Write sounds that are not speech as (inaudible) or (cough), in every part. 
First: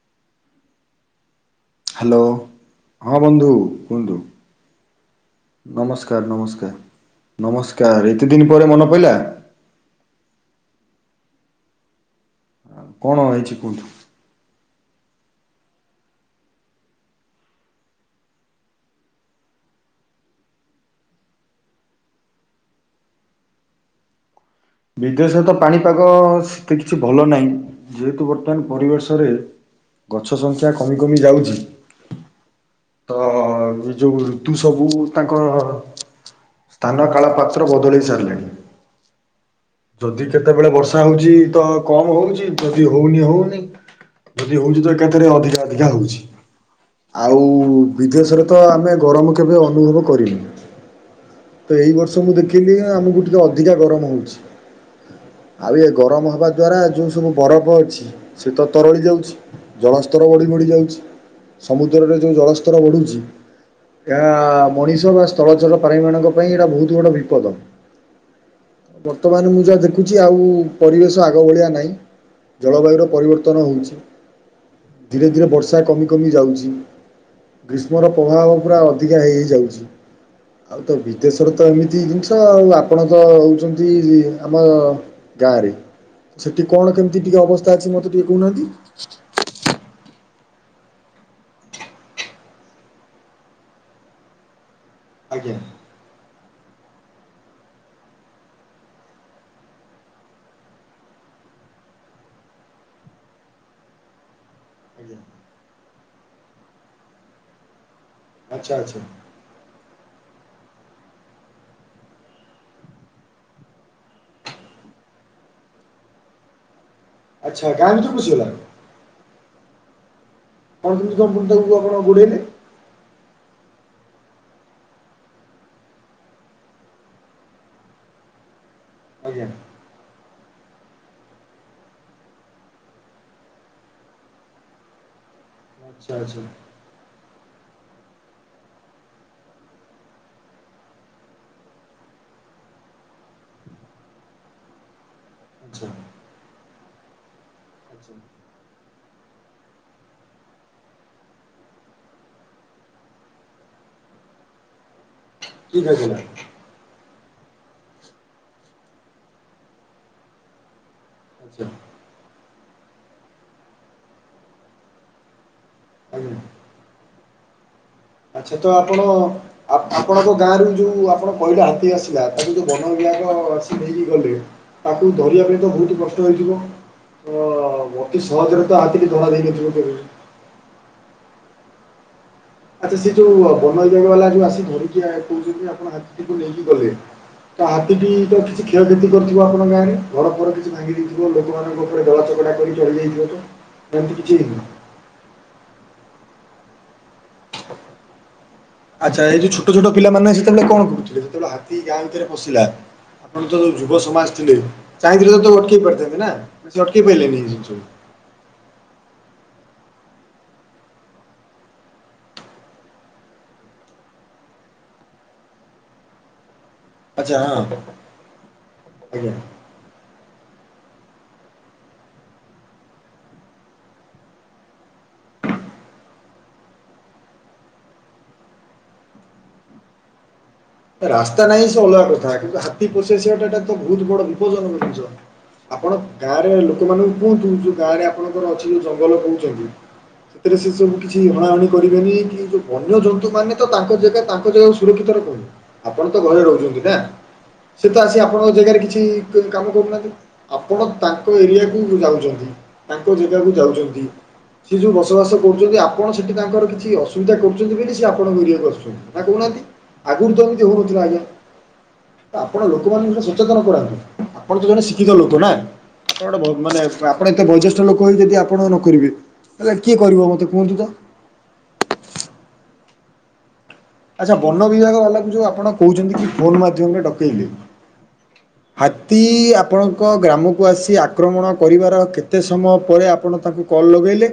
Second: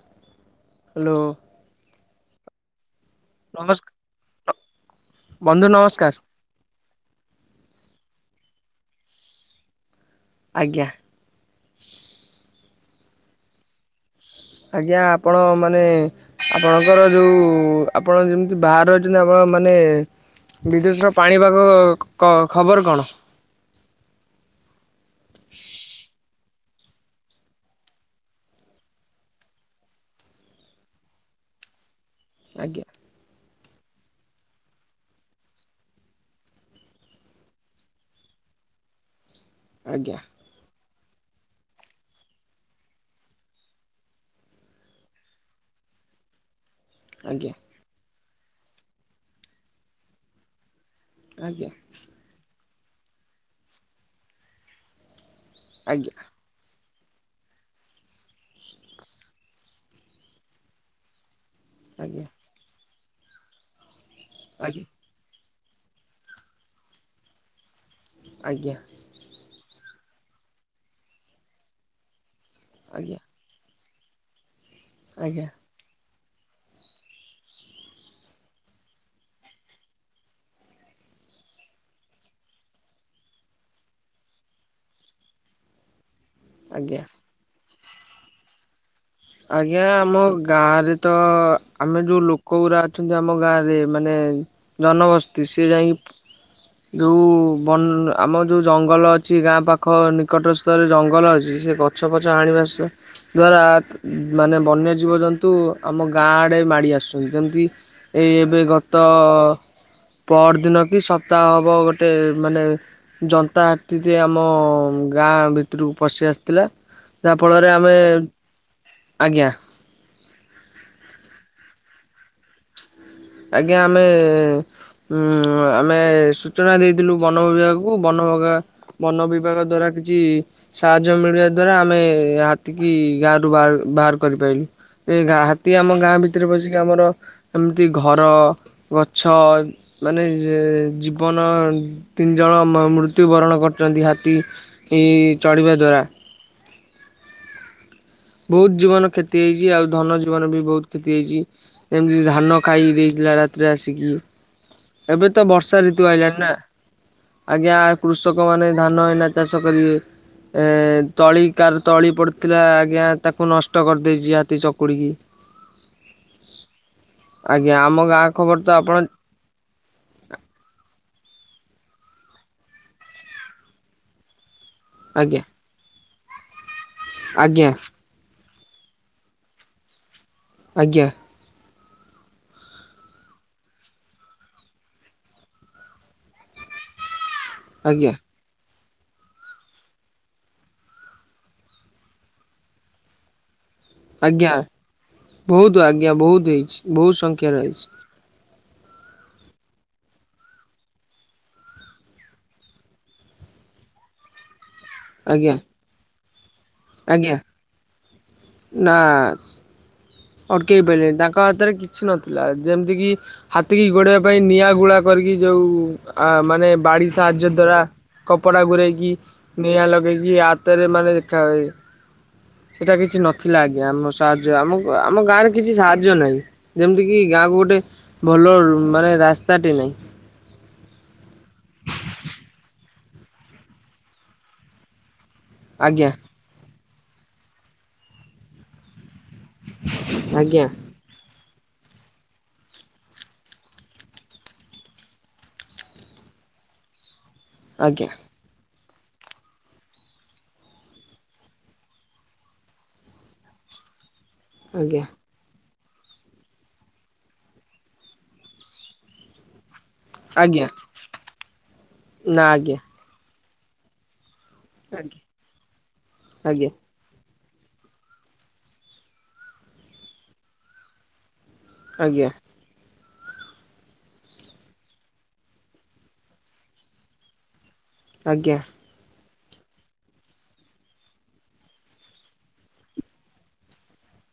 (inaudible) Hello. Hello ହଁ ବନ୍ଧୁ ନମସ୍କାର କୁହନ୍ତୁ। ନମସ୍କାର ନମସ୍କାର ନମସ୍କାର। ଏତେଦିନ୍‌ ପରେ ମନେ ପଡ଼ିଲା? ଆଜ୍ଞା। କଣ ହେଇଛି କୋଉଠୁ? ଆଜ୍ଞା ଆପଣ ମାନେ ଆପଣଙ୍କର ଯେଉ ଆପଣ ଯେମିତି ବାହରେ ଅଛନ୍ତି ଆପଣ ମାନେ ବିଦେଶର ପାଣିପାଗ କ ଖବର କଣ? (inaudible) ବିଦେଶ ତ ପାଣିପାଗ ସେତେ କିଛି ଭଲ ନାହିଁ। ଯେହେତୁ ଗୋଟେ ପରିବେଶରେ ଗଛ ସଂଖ୍ୟା କମି କମି ଯାଉଛି ଆଜ୍ଞା (inaudible) ତ ଏ ଯୋଉ ଋତୁ ସବୁ ତାଙ୍କ ସ୍ଥାନ କାଳ ପାତ୍ର ବଦଳେଇ ସାରିଲେଣି (inaudible) ଆଜ୍ଞା ଯଦି କେତେବେଳେ ବର୍ଷ ବର୍ଷା ହଉଛି ତ କମ ହଉଛି ଯଦି ହଉନି ହଉନି। ଯଦି ହଉଛି ତ ଏକାଥରେ ଅଧିକା ଅଧିକା ହଉଛି। ଆଉ ଆଜ୍ଞା ବିଦେଶରେ ତ ଆମେ ଗରମ କେବେ ଅନୁଭବ କରିନୁ। ଆଜ୍ଞା ତ ଏଇ ବର୍ଷ ମୁଁ ଦେଖିଲି ଇଏ ଆମକୁ ଟିକେ ଅଧିକା ଗରମ ହଉଛି। (inaudible) ଆଉ ଏ ଆଜ୍ଞା ଗରମ ହେବା ଦ୍ଵାରା ଯୋଉ ସବୁ ବରଫ ଅଛି ସେ ତ ତରଳି ଯାଉଛି ଜଳସ୍ତର ବଢି ବଢି ଯାଉଛି। ସମୁଦ୍ରରେ ଆଜ୍ଞା ଯୋଉ ଜଳସ୍ତର ବଢୁଛି ଏହା ଆଜ୍ଞା ମଣିଷ ବା ଜଳଚଳ ପାରୀ ମାନଙ୍କ ପାଇଁ ଏଇଟା ବହୁତ ଗୁଡ ବିପଦ। ଆଜ୍ଞା। ବର୍ତ୍ତମାନ ମୁଁ ଯାହା ଦେଖୁଛି ଆଉ ପରିବେଶ ଆଗ ଭଳିଆ ନାହିଁ। ଜଳବାୟୁର ଆଜ୍ଞା ପରିବର୍ତ୍ତନ ହେଉଛି। ଧୀରେ ଆଜ୍ଞା ଧୀରେ ବର୍ଷା କମି କମି ଯାଉଛି। ଗ୍ରୀଷ୍ମର ପ୍ରଭାବ ପୁରା ଅଧିକା ହେଇ ହେଇ ଯାଉଛି। ଆଉ ତ ବିଦେଶରେ ତ ଏମିତି ଜିନିଷ ଆଉ ଆପଣ ତ ହଉଛନ୍ତି ତି ଆମ ଗାଁ ରେ ସେଠି କଣ କେମିତି ଆଜ୍ଞା ଟିକେ ଅବସ୍ ସ୍ତା ଅଛି ମୋତେ ଟିକେ କହୁନାହାନ୍ତି? ଆଜ୍ଞା ଆମ ଗାଁ ରେ ତ ଆମେ ଯୋଉ ଲୋକ ଗୁରା ଅଛନ୍ତି ଆମ ଗାଁ ରେ ମାନେ ଜନ ମସ୍ତି ଆଜ୍ଞା ସେ ଯାଇକି ଯୋଉ ବନ ଆମ ଯୋଉ ଜଙ୍ଗଲ ଅଛି ଗାଁ ପାଖ ନିକଟ ସ୍ଥରେ ଜଙ୍ଗଲ ଅଛି ସେ ଗଛ ପଛ ଆଣିବା ସ୍ୱା ଦ୍ଵାରା ମାନେ ବନ୍ୟ ଆଜ୍ଞା ଜୀବଜନ୍ତୁ ଆମ ଗାଁ ଆଡେ ମାଡ଼ି ଆସୁଛନ୍ତି ଯେମିତି ଏଇ ଏବେ ଆଚ୍ଛା ଆଚ୍ଛା ଗତ ପର ଦିନ କି ସପ୍ତାହ ହବ ଗୋଟେ ମାନେ ଯନ୍ତା ହାତୀ ଟେ ଆମ ଗାଁ ଗା ଭିତରକୁ ପଶି ଆସିଥିଲା ଯାହା ଆଚ୍ଛା ଫଳରେ ଗାଁ ଆମେ ଭିତରକୁ ପଶିଗଲା ଆଜ୍ଞା। (unintelligible) ଗୁଡେଇଲେ ଆଜ୍ଞା ଆମେ ଉଁ ଆମେ ସୂଚନା ଦେଇଥିଲୁ ବନ ବିଭାଗକୁ ବନ (unintelligible) ବନ ଆଜ୍ଞା ବିଭାଗ ଦ୍ଵାରା କିଛି ସାହାଯ୍ୟ ମିଳିବା ଦ୍ଵାରା ଆମେ ହାତୀ କିି ଗାଁରୁ ବା ବାହାର କରିପାରଲୁ ଏ ହାତୀ ଆମ ଗାଁ ଆଚ୍ଛା ଆଚ୍ଛା ଭିତରେ ବସିକି ଆମର ଯୋଉ ଘର, ଗଛ, ମାନେ ଜୀବନ ତିନି ଜଣ ମୃତ୍ୟୁବରଣ କରୁଛନ୍ତି ହାତୀ ଚଢ଼ିବା ଆଚ୍ଛା ଦ୍ୱାରା ଆଚ୍ଛା ବହୁତ ଜୀବନ କ୍ଷତି ହେଇଚି ଆଉ ଧନ ଜୀବନ ବି ବହୁତ କ୍ଷତି ହେଇଚି ଯେମିତି ଧାନ ଖାଇ ଦେଇ ରାତିରେ ଆସିକି ଏବେ ତ ବର୍ଷା ଠିକ୍ ଋତୁ ଅଛି ଆଇଲାଣିି ନା? ଆଜ୍ଞା କୃଷକ ମାନେ ଧାନ ଏଇନା ଚାଷ କରିବେ । ଏ ତଳି ଆଜ୍ଞା କାର ତଳି ପଡୁଥିଲା ଆଜ୍ଞା ତାକୁ ନଷ୍ଟ କରିଦେଇଚି ହାତୀ ଚକୁଡିକି ଆଜ୍ଞା ଆଜ୍ଞା ଆମ ଆଚ୍ଛା ତ ଆପଣ ଆପଣଙ୍କ ଗାଁ ରୁ ଯୋଉ ଆପଣ ପହିଲା ହାତୀ ଆସିଲା ତାକୁ ଯୋଉ ବନ ବିଭାଗ ଆସିକି ନେଇକି ଗଲେ ତାକୁ ଆଜ୍ଞା ଧରିବା ପାଇଁ ତ ବହୁତ କ ଷ୍ଟ ହେଇଥିବ ଆଜ୍ଞା ଅ ଅତି ସହଜରେ ତ ହାତୀକି ଧରା ଦେଇନଥିବ କେବେ? ଆଜ୍ଞା । ଆଚ୍ଛା ସେ ଯୋଉ ବନବିଭାଗ ବାଲା ଯୋଉ ଆସି ଧରିକିଆ କହୁଛନ୍ତି ଆପଣ ହାତିକୁ ନେଇକି ଗଲେ। ହାତୀ ଆଜ୍ଞା ଟି ତ କିଛି କ୍ଷଅ କ୍ଷତି କରିଥିବ ଆପଣ ଗାଁରେ ଘରଫର କିଛି ଭାଙ୍ଗି ଦେଇଥିବ ଲୋକମାନଙ୍କ ଉପରେ ଦଳାଚକଟା କରି ଚଳି ଯାଇଥିବ ତ। ସେମିତି କିଛି ହେଇନି? ତୁ ଆଜ୍ଞା ବୋହୁତ ହେଇଚି ବୋହୁ ସଂଖ୍ୟା ରେ ହେଇଚି। ଆଚ୍ଛା ଏଇ ଯୋଉ ଛୋଟ ଛୋଟ ପିଲାମାନେ ସେତେବେଳେ କଣ କରୁଥୁଲେ ଯେତେବେଳେ ହାତୀ ଗାଁ ଭିତରେ ପଶିଲା? ଆପଣ ତ ଯୁବ ସମାଜ ଥିଲେ ଚାହିଁଥିଲେ ତ ଆଜ୍ଞା ଅଟକେଇ ପାରିଥାନ୍ତେ ନା? ସିଏ ଅଟକେଇ ଆଜ୍ଞା ପାଇଲେନି ଏଇ ଜିନିଷ କୁ। ନା ଅଟକେଇ ପାରିଲଣିି ତାଙ୍କ ହାତରେ କିଛି ନଥିଲା ଯେମିତି କିି ହାତୀ କି ଗୋଡେଇବା ପାଇଁ ନିଆଁ ଗୁଳା କଲେ (unintelligible) ଯୋଉ ଆ ମାନେ ବାଡ଼ି ଆଚ୍ଛା ହଁ ସାହାଯ୍ୟ ଦ୍ଵାରା କପଡ଼ା ଗୁରେଇକି ଆଜ୍ଞା ନିଆଁ ଲଗେଇକି ଆ ଭିତରେ ମାନେ ଦେଖା ହୁଏ ସେଇଟା କିଛି ନଥିଲା ଆଜ୍ଞା ଆମ ସାହାଯ୍ୟ ଆମକୁ ଆମ ଗାଁରେ କିଛି ସାହାଯ୍ୟ ନାଇଁ ଯେମିତି କିି ଗାଁକୁ ଗୋଟେ ଭଲ ମାନେ ରାସ୍ତାଟେ ନାଇଁ। ହ । ରାସ୍ତା ନାହିଁ ସେ ଅଲଗା କଥା କିନ୍ତୁ ହାତୀ ପଶିଆସିବା ଟା ତ ବହୁତ ବଡ ବିପଦ ଜନକ ଜିନିଷ । ଆପଣ ଆଜ୍ଞା ଗାଁରେ ଲୋକମାନଙ୍କୁ କୁହନ୍ତୁ ଯୋଉ ଗାଁ ରେ ଆପଣଙ୍କର ଅଛି ଯୋଉ ଜଙ୍ଗଲ କୋଉ ସେଥିରେ ଆଜ୍ଞା ସେ ସବୁ କିଛି ହଣାହଣି କରିବେନି କି ଯୋଉ ବନ୍ୟଜନ୍ତୁ ମାନେ ତ ତାଙ୍କ ଜାଗା ତାଙ୍କ ଜାଗା ସୁରକ୍ଷିତ ରଖନ୍ତୁ। ଆପଣ ତ ଘରେ ରହୁଚନ୍ତି ନା ସେ ତ ଆଜ୍ଞା ଆସି ଆପଣଙ୍କ ଜେଗାରେ କିଛି କି କ-କାମ କରୁନାନ୍ତି ।ଆପଣ ତାଙ୍କ ଏରିଆକୁ ଯାଉଚନ୍ତି ତାଙ୍କ ଜେଗାକୁ ଯାଉଚନ୍ତି। ସେ ଯୋଉ ଆଜ୍ଞା ବସବାସ କରୁଛନ୍ତି ଆପଣ ସେଠି ତାଙ୍କର କିଛି ଅସୁବିଧା କରୁଚନ୍ତି ବୋଲି ସିଏ ଆପଣଙ୍କ ଏରିଆକୁ ଆସୁଚନ୍ତି ନା କହୁନାହାନ୍ତି ଆଗରୁ ତ ଆଜ୍ଞା ହଉନଥିଲା ଆଜ୍ଞା ନା ଆପଣ ଆଜ୍ଞା ଲୋକମାନଙ୍କୁ ସଚେତନ କରାନ୍ତୁ । ଆପଣ ଯୋଉ ମାନେ ଶିକ୍ଷିତ ଲୋକ ନା ଆପଣ ଗୋଟେ ଭୋ ଆଜ୍ଞା ମାନେ ବା ଆପଣ ଏତେ ବୟଜ୍ୟେଷ୍ଠ ଲୋକ ହେଇ ଯଦି ଆପଣ ନ କରିବେ ତାହେଲେ କିଏ କରିବ ମୋତେ କୁହନ୍ତୁ ତ? ଆଜ୍ଞା । ଆଚ୍ଛା ବନ ବିଭାଗ ବାଲାକୁ ଯୋଉ ଆପଣ କଉଚନ୍ତି କି ଫୋନ ମାଧ୍ୟମରେ ଡକେଇଲେ । ଆଜ୍ଞା । ଦି ଆପଣଙ୍କ ଗ୍ରାମକୁ ଆସି ଆକ୍ରମଣ କରିବାର କେତେ ସମୟ ପରେ ଆପଣ ତାଙ୍କୁ କଲ୍ ଲଗେ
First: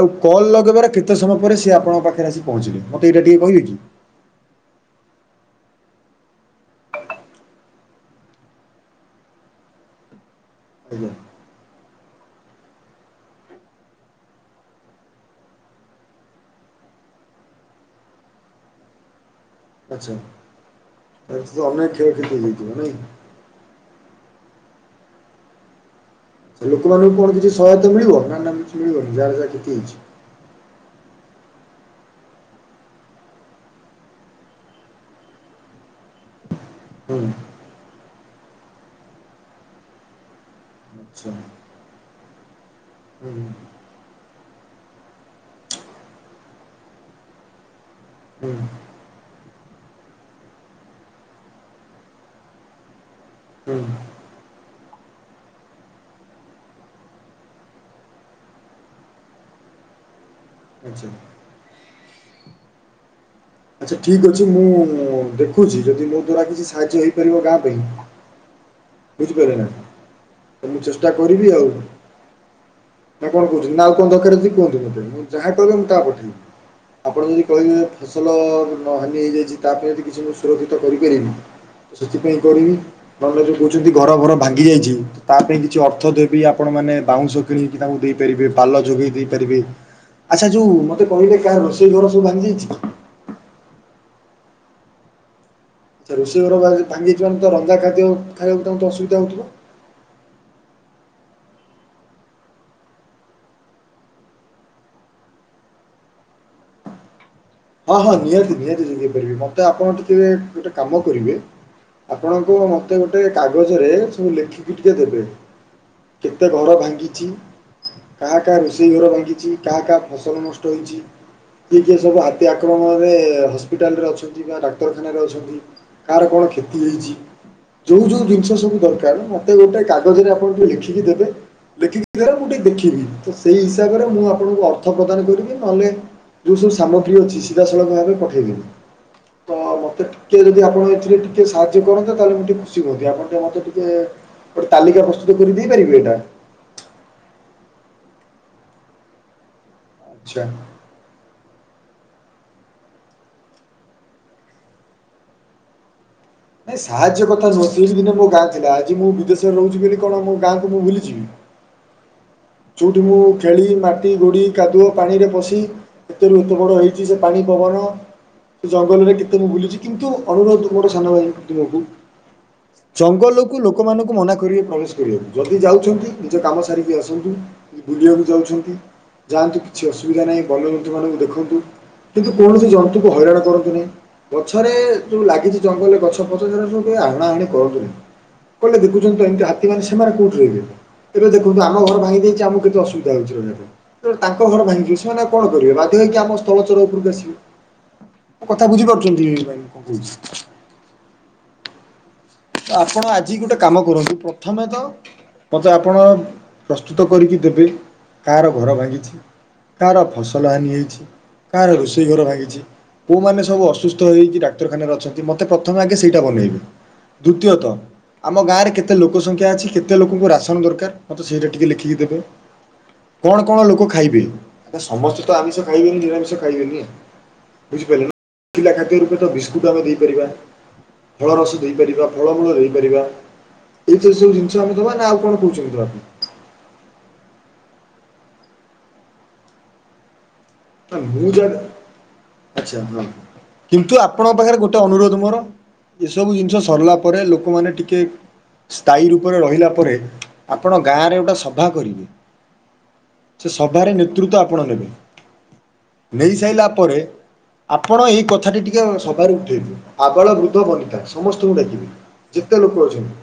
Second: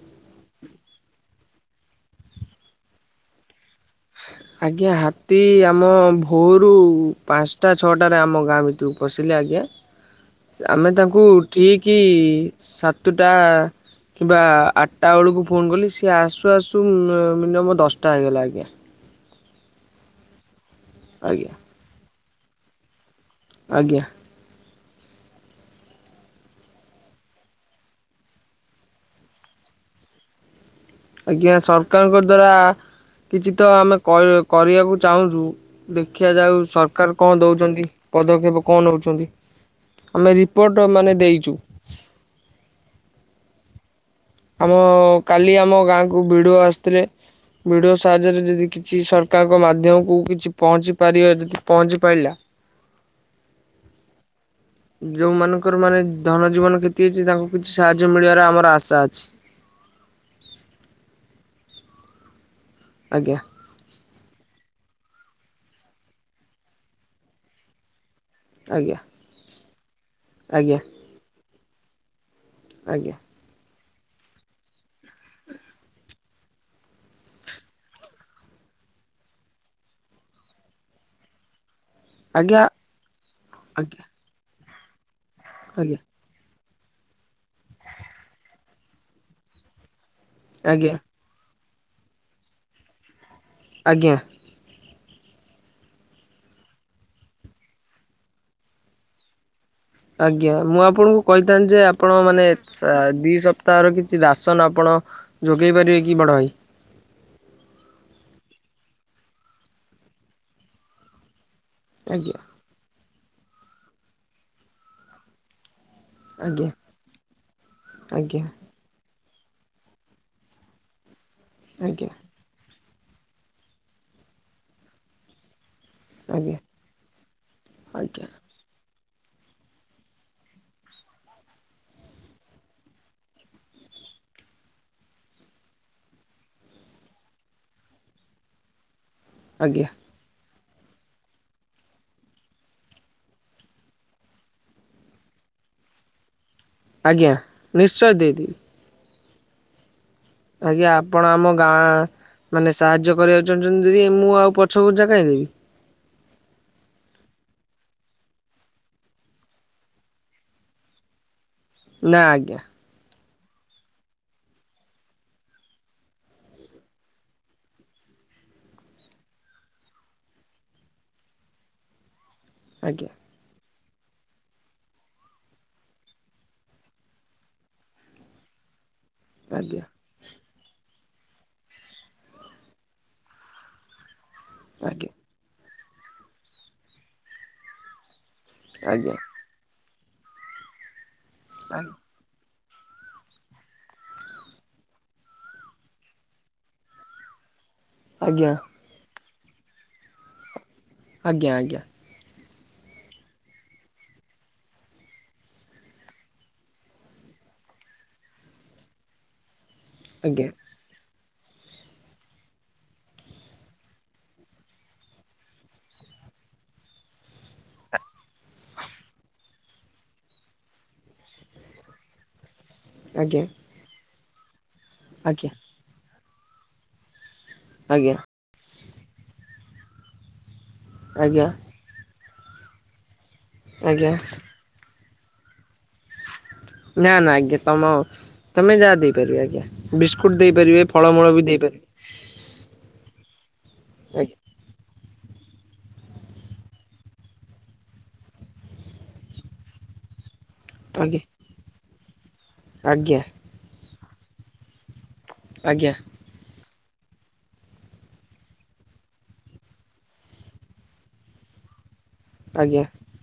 ଆଉ କଲ୍ ଲଗେଇବାରେ କେତେ ସମୟ ପରେ ସିଏ ଆପଣଙ୍କ ପାଖରେ ଆସି ପହଞ୍ଚିଲେ ମତେ ଏଇଟା ଟିକେ କହିବେ କି? ଆଜ୍ଞା ହାତୀ ଆମ ଭୋରୁ ପାଞ୍ଚଟା ଛଅଟା ଆମ ଗାଁ ଭିତକୁ ପଶିଲେ ଆଜ୍ଞା। ହଁ । ଆମେ ତାଙ୍କୁ ଠିକ ସାତୁଟା କିମ୍ବା ଆଟା ବେଳକୁ ଫୋନ୍ କଲି ସିଏ ଆସୁ ଆସୁ ମିନିୟମ୍ ଦଶଟା ହେଇଗଲା ଆଜ୍ଞା । ଆଛା ଏ ଆଜ୍ଞା ତ ଅନେକ୍ କ୍ଷୟ କ୍ଷତି ହେଇଯାଇଥିବ ନାଇଁ କି? ଆଜ୍ଞା। ଲୋକମାନଙ୍କୁ କଣ କିଛି ସହାୟତା ମିଳିବ ନା ନା କିଛି ମିଳିବନି ଯାହାର ଯାହା କ୍ଷତି ହେଇଛି। ଆଜ୍ଞା ସରକାରଙ୍କ ଦ୍ଵାରା କିଛି ତ ଆମେ କରି କରିବାକୁ ଚାହୁଁଛୁ। ଦେଖିଯାଉ ସରକାର ହୁଁ। କଣ ଦେଉଛନ୍ତି ପଦକ୍ଷେପ କଣ ନେଉଛନ୍ତି ଆମେ ରିପୋର୍ଟ ମାନେ ଆଚ୍ଛା ଦେଇଛୁ । ହୁଁ। ଆମ କାଲି ଆମ ଗାଁକୁ ବିଡିଓ ଆସିଥିଲେ ବିଡି ବିଡିଓ ସାହାଯ୍ୟରେ ହୁଁ ଯଦି କିଛି ସରକାର ମାଧ୍ୟମକୁ କିଛି ପହଞ୍ଚି ପାରିବେ ଯଦି ପହଞ୍ଚି ପାରିଲା। ହୁଁ। ଯୋଉମାନଙ୍କର ମାନେ ଧନ ଜୀବନ କ୍ଷତି ହେଇଛି ତାଙ୍କୁ କିଛି ସାହାଯ୍ୟ ମିଳିବାର ଆମର ଆଶା ଅଛି। ଅଛି। ଆଚ୍ଛା। ଆଜ୍ଞା। ଆଚ୍ଛା ଠିକ୍ ଅଛି ମୁଁ ଦେଖୁଛି ଯଦି ମୋ ଦ୍ଵାରା କିଛି ସାହାଯ୍ୟ ହେଇପାରିବ ଗାଁ ପାଇଁ ଆଜ୍ଞା ବୁଝିପାରିଲ ନା ତ ଆଜ୍ଞା ମୁଁ ଚେଷ୍ଟା କରିବି ଆଉ। ଆଜ୍ଞା। ନା କଣ ନା ଆଉ କଣ ଦରକାର ଅଛି କୁହନ୍ତୁ ମୋତେ ମୁଁ ଯାହା କହିବେ ମୁଁ ତା ପଠେଇବି ଆପଣ ଯଦି କହିବେ ଫସଲ ନ ହାନି ହେଇଯାଇଛି ତା ପାଇଁ କିଛି ମୁଁ ସୁରକ୍ଷିତ କରିପାରିବି। ସେଥିପାଇଁ ଆଜ୍ଞା କରିବି ନହେଲେ ଯୋଉ କହୁଛନ୍ତି ଆଜ୍ଞା ଘର ଫର ଭାଙ୍ଗି ଯାଇଛି ତା ପାଇଁ କିଛି ଆଜ୍ଞା ଅର୍ଥ ଦେବି ଆ ଆପଣମାନେ ବାଉଁଶ କିଣିକି ତାଙ୍କୁ ଦେଇପାରିବେ ପାଲ ଯୋଗେଇ ଦେଇପାରିବେ। ଆଚ୍ଛା ଯୋଉ ଆଜ୍ଞା ମତେ କହିଲେ କାହା ରୋଷେଇ ଘର ସବୁ ଭାଙ୍ଗି ଯାଇଛି କି? ଆଜ୍ଞା। ତା ରୋଷେଇ ଘର ଭା ଭାଙ୍ଗିଯାଇଥିବ ତ ରନ୍ଧା ଖାଦ୍ୟ ଖାଇବାକୁ ତାଙ୍କୁ ତ ଅସୁବିଧା ହଉଥିବ। ଆଜ୍ଞା ମୁଁ ଆପଣଙ୍କୁ କହିଥାନ୍ତି ଯେ ଆପଣ ମାନେ ସାର ଦି ସପ୍ତାହର କିଛି ରାସନ ଆପଣ ଅ ଯୋଗେଇ ପାରିବେ କି ବଡ଼ ଭାଇ। ହଁ ହଁ ନିହାତି ନିହାତି ଯୋଗେଇ ପାରିବି ମତେ ଆପଣ ଟିକେ ଗୋଟେ କାମ କରିବେ। ଆଜ୍ଞା ଆପଣଙ୍କୁ ମୋତେ ଗୋଟେ କାଗଜରେ ସବୁ ଲେଖିକି ଟିକେ ଦେବେ। କେତେ ଘର ଆଜ୍ଞା ଭାଙ୍ଗିଛି କାହା ଆଜ୍ଞା କାହା ରୋଷେଇ ଘର ଭାଙ୍ଗିଛି? କାହା କାହା ଫସଲ ନଷ୍ଟ ହେଇଛି କିଏ କିଏ ଆଜ୍ଞା ସବୁ ହାତ ଆକ୍ରମଣରେ ହସ୍ପିଟାଲରେ ଅଛନ୍ତି ବା ଡାକ୍ତରଖାନାରେ ଅଛନ୍ତି? କାହାର କଣ ଆଜ୍ଞା କ୍ଷତି ହେଇଛି ଯୋଉ ଯୋଉ ଆଜ୍ଞା। ଜିନିଷ ସବୁ ଦରକାର କାର କାଲି ମତେ ଗୋଟେ କାଗଜରେ ଆପଣଠୁ ଲେଖିକି ଦେବେ। ଲେଖିକି ଦେଲେ ମୁଁ ଟିକେ ଦେଖିବି ତ ସେଇ ହିସାବରେ ମୁଁ ଆପଣଙ୍କୁ ଅର୍ଥ ପ୍ରଦାନ କରିବି ନହେଲେ। ଯୋଉ ସବୁ ସାମଗ୍ରୀ ଅଛି ସିଧାସଳଖ ଭାବେ ପଠେଇଦିଅନ୍ତୁ ତ ଆଜ୍ଞା ମତେ ଟିକେ ଯଦି ଆ ଆପଣ ଏଥିରେ ଟିକେ ସାହାଯ୍ୟ କରନ୍ତେ ତାହେଲେ ମୁଁ ଟିକେ ଖୁସି ହୁଅନ୍ତି ଆପଣ ଟିକେ ମତେ ଟିକେ ଗୋଟେ ତାଲିକା ପ୍ରସ୍ତୁତ କରିଦେଇ ପାରିବେ ଏଇଟା। ଆଜ୍ଞା ନିଶ୍ଚୟ ଦେଇଦେବି। ଆଚ୍ଛା ଆଜ୍ଞା ଆପଣ ଆମ ଗାଁ ମାନେ ସାହାଯ୍ୟ କରିବାକୁ ଚାହୁଁଛନ୍ତି ଯଦି ମୁଁ ଆଉ ପଛ ଘୁଞ୍ଚା କାଇଦେବି। ଏ ସାହାଯ୍ୟ କଥା ନୁହଁ ସେବି ଦିନେ ମୋ ଗାଁ ଥିଲା ଆଜି ମୁଁ ବିଦେଶରେ ରହୁଛି ବୋଲି କଣ ମୋ ଗାଁକୁ ମୁଁ ଭୁଲିଯିବି। ନାଁ ଆଜ୍ଞା। ଚଉଠି ମୁଁ ଛେଳି ମାଟି ଗୋଡ଼ି କାଦୁଅ ପାଣିରେ ପଶି ଏଥିରୁ ଏତେ ବଡ଼ ହୋଇଇଛି ସେ ପାଣି ପବନ ସେ ଜଙ୍ଗଲରେ କେତେ ମୁଁ ବୁଲିଛି କିନ୍ତୁ ଅନୁରୋଧ ମୋର ସାନ ଭାଇ ତୁମକୁ। ଆଜ୍ଞା ଜଙ୍ଗଲକୁ ଲୋକମାନଙ୍କୁ ମନା କରିବେ ପ୍ରବେଶ କରିବାକୁ ଯଦି ଯାଉଛନ୍ତି ନିଜ କାମ ସାରିକି ଆସନ୍ତୁ। ଯଦି ବୁଲିବାକୁ ଯାଉଛନ୍ତି ଯାଆନ୍ତୁ କିଛି ଆଜ୍ଞା ଅସୁବିଧା ନାହିଁ। ବନ୍ୟଜନ୍ତୁ ମାନଙ୍କୁ ଦେଖନ୍ତୁ କିନ୍ତୁ କୌଣସି ଜନ୍ତୁଙ୍କୁ ହଇରାଣ କରନ୍ତୁ ନାହିଁ। ଗଛରେ ଆଜ୍ଞା ଯୋଉ ଲାଗିଛି ଜଙ୍ଗଲରେ ଗଛ ପଛ ରେ ସବୁ କେ ଆଣା ଆଣି କରୁନ୍ତୁନି। କହିଲେ ଆଜ୍ଞା ଦେଖୁଛନ୍ତି ତ ଏମିତି ହାତୀ ମାନେ ସେମାନେ କୋଉଠି ରହିିବେ ଏବେ ଦେଖନ୍ତୁ ଆମ ଘର ଭାଙ୍ଗିଯାଇଛି। ଆମକୁ କେତ ଅସୁବିଧା ହଉଛି ତ ତାଙ୍କ ଘରେ ଭାଙ୍ଗିବି, ସେମାନେ କଣ କରିବେ ବାଧ୍ୟ ହେ ହୋଇକି ଆମ ସ୍ଥଳ ଚର ଉପରକୁ ଆସିବେ। (inaudible) ଆଜ୍ଞା କଥା ବୁଝିପାରୁଛନ୍ତି କି ନାହିଁ କଣ। ଆଜ୍ଞା, ଆଜ୍ଞା। ତ ଆପଣ, ଆଜି ଗୋଟେ କାମ କରନ୍ତୁ ପ୍ରଥମେ ତ ମତେ ଆପଣ ପ୍ରସ୍ତୁତ କରିକି ଦେବେ କାହାର ଘର ଭାଙ୍ଗିଛି। କାହାର ଫସଲ ଆଜ୍ଞା ହାନି ହୋଇଇଛି କାହାର ରୋଷେଇ ଘର ଭାଙ୍ଗିଛି। କଉମାନେ ସବୁ ଅସୁସ୍ଥ ହେଇକି ଡାକ୍ତରଖାନାରେ ଅଛନ୍ତି ମତେ ପ୍ରଥମେ ଆଗେ ସେଇଟା ବନେଇବେ। ଦୃିତୀୟତ। ଆମ ଗାଁରେ କେତେ ଲୋକ ସଂଖ୍ୟା ଅଛି କେତେ ଲୋକଙ୍କୁ ରାସନ ଦରକାର ମତେ ସେଇଟା ଟିକେ ଲେଖିକି ଦେବେ। କଣ ଆଜ୍ଞା କଣ ଲୋକ ଖାଇବେ ଆ ସମସ୍ତେ ତ ଆମିଷ ଖାଇବେନି, ନିରାମିଷ ଖାଇବେନି। ବୁଝି ପାରିଲ ନା ଆଜ୍ଞା ସୁଖିଲା ଖାଦ୍ୟ ରୂପେ ତ ବିସ୍କୁଟ ଆମେ ଦେଇପାରିବା ଫଳ ଆଜ୍ଞା ରସ ଦେଇପାରିବା। ଫଳ ଫଳ ରହିପାରିବା ଏଇଥି ଆଜ୍ଞା ସବୁ ଜିନିଷ ଆମେ ଦବା, ନା ଆଉ କଣ କହୁଛନ୍ତି। ନା ନା ଆଜ୍ଞା, ତମ ତମେ ଯାହା ଦେଇପାରିବ ଆଜ୍ଞା। ବିସ୍କୁଟ୍ ଦେଇପାରିବେ, ନା ମୁଁ ଫଳମୂଳ ଯା ବି ଦେଇପାରିବେ। ଆଚ୍ଛା ହଁ। କିନ୍ତୁ ଆଜ୍ଞା ଆପଣଙ୍କ ପାଖରେ ଗୋଟେ ଅନୁରୋଧ ମୋର ଏସବୁ ଜିନିଷ ସରିଲା ପରେ, ଲୋକମାନେ ଟିକେ ସ୍ଥାୟୀ ରୂପରେ ରହିଲା ପରେ ଆପଣ ଗାଁରେ ଆଜ୍ଞା ଗୋଟେ ସଭା କରିବେ ଆଜ୍ଞା ସେ ସଭାରେ ନେତୃତ୍ୱ ଆପଣ ନେବେ। ଆଜ୍ଞା ନେଇ ସାରିଲା ପରେ ଆପଣ ଏଇ କଥାଟି ଟିକେ ସଭାରେ ଉଠେଇବେ ଆବାଳ ବୃଦ୍ଧ ବନିତା ସମସ୍ତଙ୍କୁ ଡାକିବେ। ଯେତେ ଆଜ୍ଞା ଲୋକ ଆଜ୍ଞା ଅଛନ୍ତି,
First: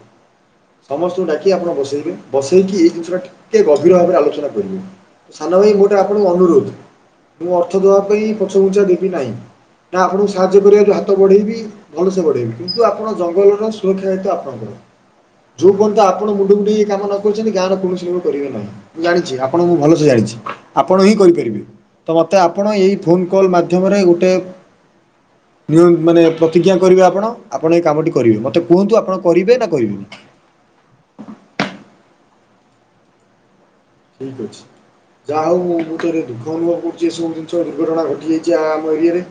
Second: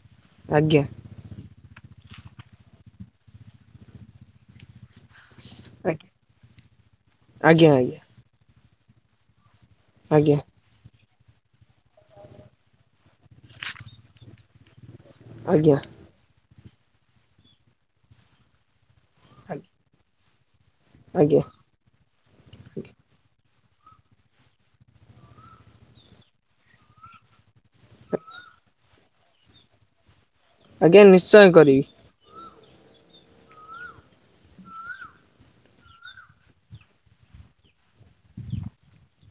ଆଜ୍ଞା ସମସ୍ତଙ୍କୁ ଡାକି ଆପଣ ବସେଇବେ। ବସେଇକି ଏଇ ଜିନିଷଟା ଟିକେ ଗଭୀର ଭାବରେ ଆଲୋଚନା କରିବୁ ସାନ ଭାଇ ଗୋଟେ ଆପଣଙ୍କୁ ଅନୁରୋଧ। ମୁଁ ଆଜ୍ଞା ଅର୍ଥ ଆଜ୍ଞା ଦବା ପାଇଁ ପଛଘୁଞ୍ଚା ଦେବି ନାହିଁ ନା, ଆପଣଙ୍କୁ ଆଜ୍ଞା ସାହାଯ୍ୟ କରିବ ଦ୍ୱରା। ବଢ଼େଇବି, ଭଲସ ବଢ଼େଇବି କିନ୍ତୁ ଆପଣ ଜଙ୍ଗଲର ସୁରକ୍ଷା ହେତ ଆପଣଙ୍କର। ଯୋଉ ଆଜ୍ଞା ପର୍ଯ୍ୟନ୍ତ ଆପଣ ମୁଣ୍ଡ ନେଇ ଏ କାମ ନ କରିଛନ୍ତି ଗାଁର କୌଣସି କରିବେ ନାହିଁ। ଜାଣିଛି, ଆପଣ ମୁଁ ଭଲସେ ଜାଣିଛି ଆପଣ ହିଁ ଆଜ୍ଞା କରିପାରିବେ ତ ମୋତେ ଆପଣ ଏଇ ଫୋନ୍ କଲ୍ ମାଧ୍ୟମରେ ଗୋଟେ, ମାନେ ପ୍ରତିଜ୍ଞା କରିବେ ଆପଣ। ଆପଣ ଏ କାମଟି କରିବେ ମତେ କୁହନ୍ତୁ ଆପଣ କରିବେ ନା କରିବେନି। ଆଜ୍ଞା ନିଶ୍ଚୟ କରିବି। ଠିକ ଅଛି। ଯାହା ହଉ, ମୁଁ ମୁଁତରେ ଦୁଃଖ ଅନୁଭବ କରୁଛି ଏ ସବୁ ଜିନିଷ ଦୁର୍ଘଟଣା ଘଟି ଯାଇଛି ଆମ ଏରିଆରେ।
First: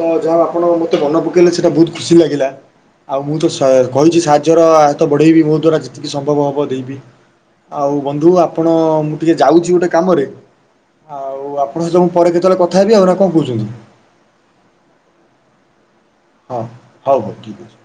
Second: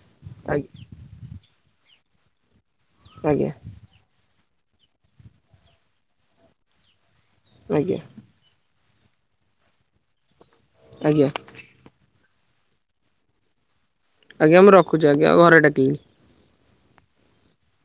ତ ଯାହା ଆପଣ ଆଜ୍ଞା ମତେ ମନ ପକେଇଲେ ସେଟା ବହୁତ ଖୁସି ଲାଗିଲା ଆଉ ମୁଁ ଆଜ୍ଞା ତ କହିଛି ସା ବଢେଇବି ମୋ ଦ୍ୱାରା ଯେତିକି ସମ୍ଭବ ହବ ଦେଇବି ଆଜ୍ଞା ଆଉ ବନ୍ଧୁ ଆ ଅଁ-ଅଁ-ଅଁ ମୁଁ ଟିକେ ଯାଉଛି ଗୋଟେ କାମରେ ଆଜ୍ଞା ଆଉ ଆପଣଙ୍କ ସହ ମୁଁ ପରେ କେତେବେଳେ କଥା ହେବି, ଆଉ ନା କଣ କହୁଛନ୍ତି? ଆଜ୍ଞା ମୁଁ ରଖୁଛି ଆଜ୍ଞା ଘରେ ଡାକିଲେଣି। ହଁ, ହଉ ହଉ ଠିକ୍ ଅଛି।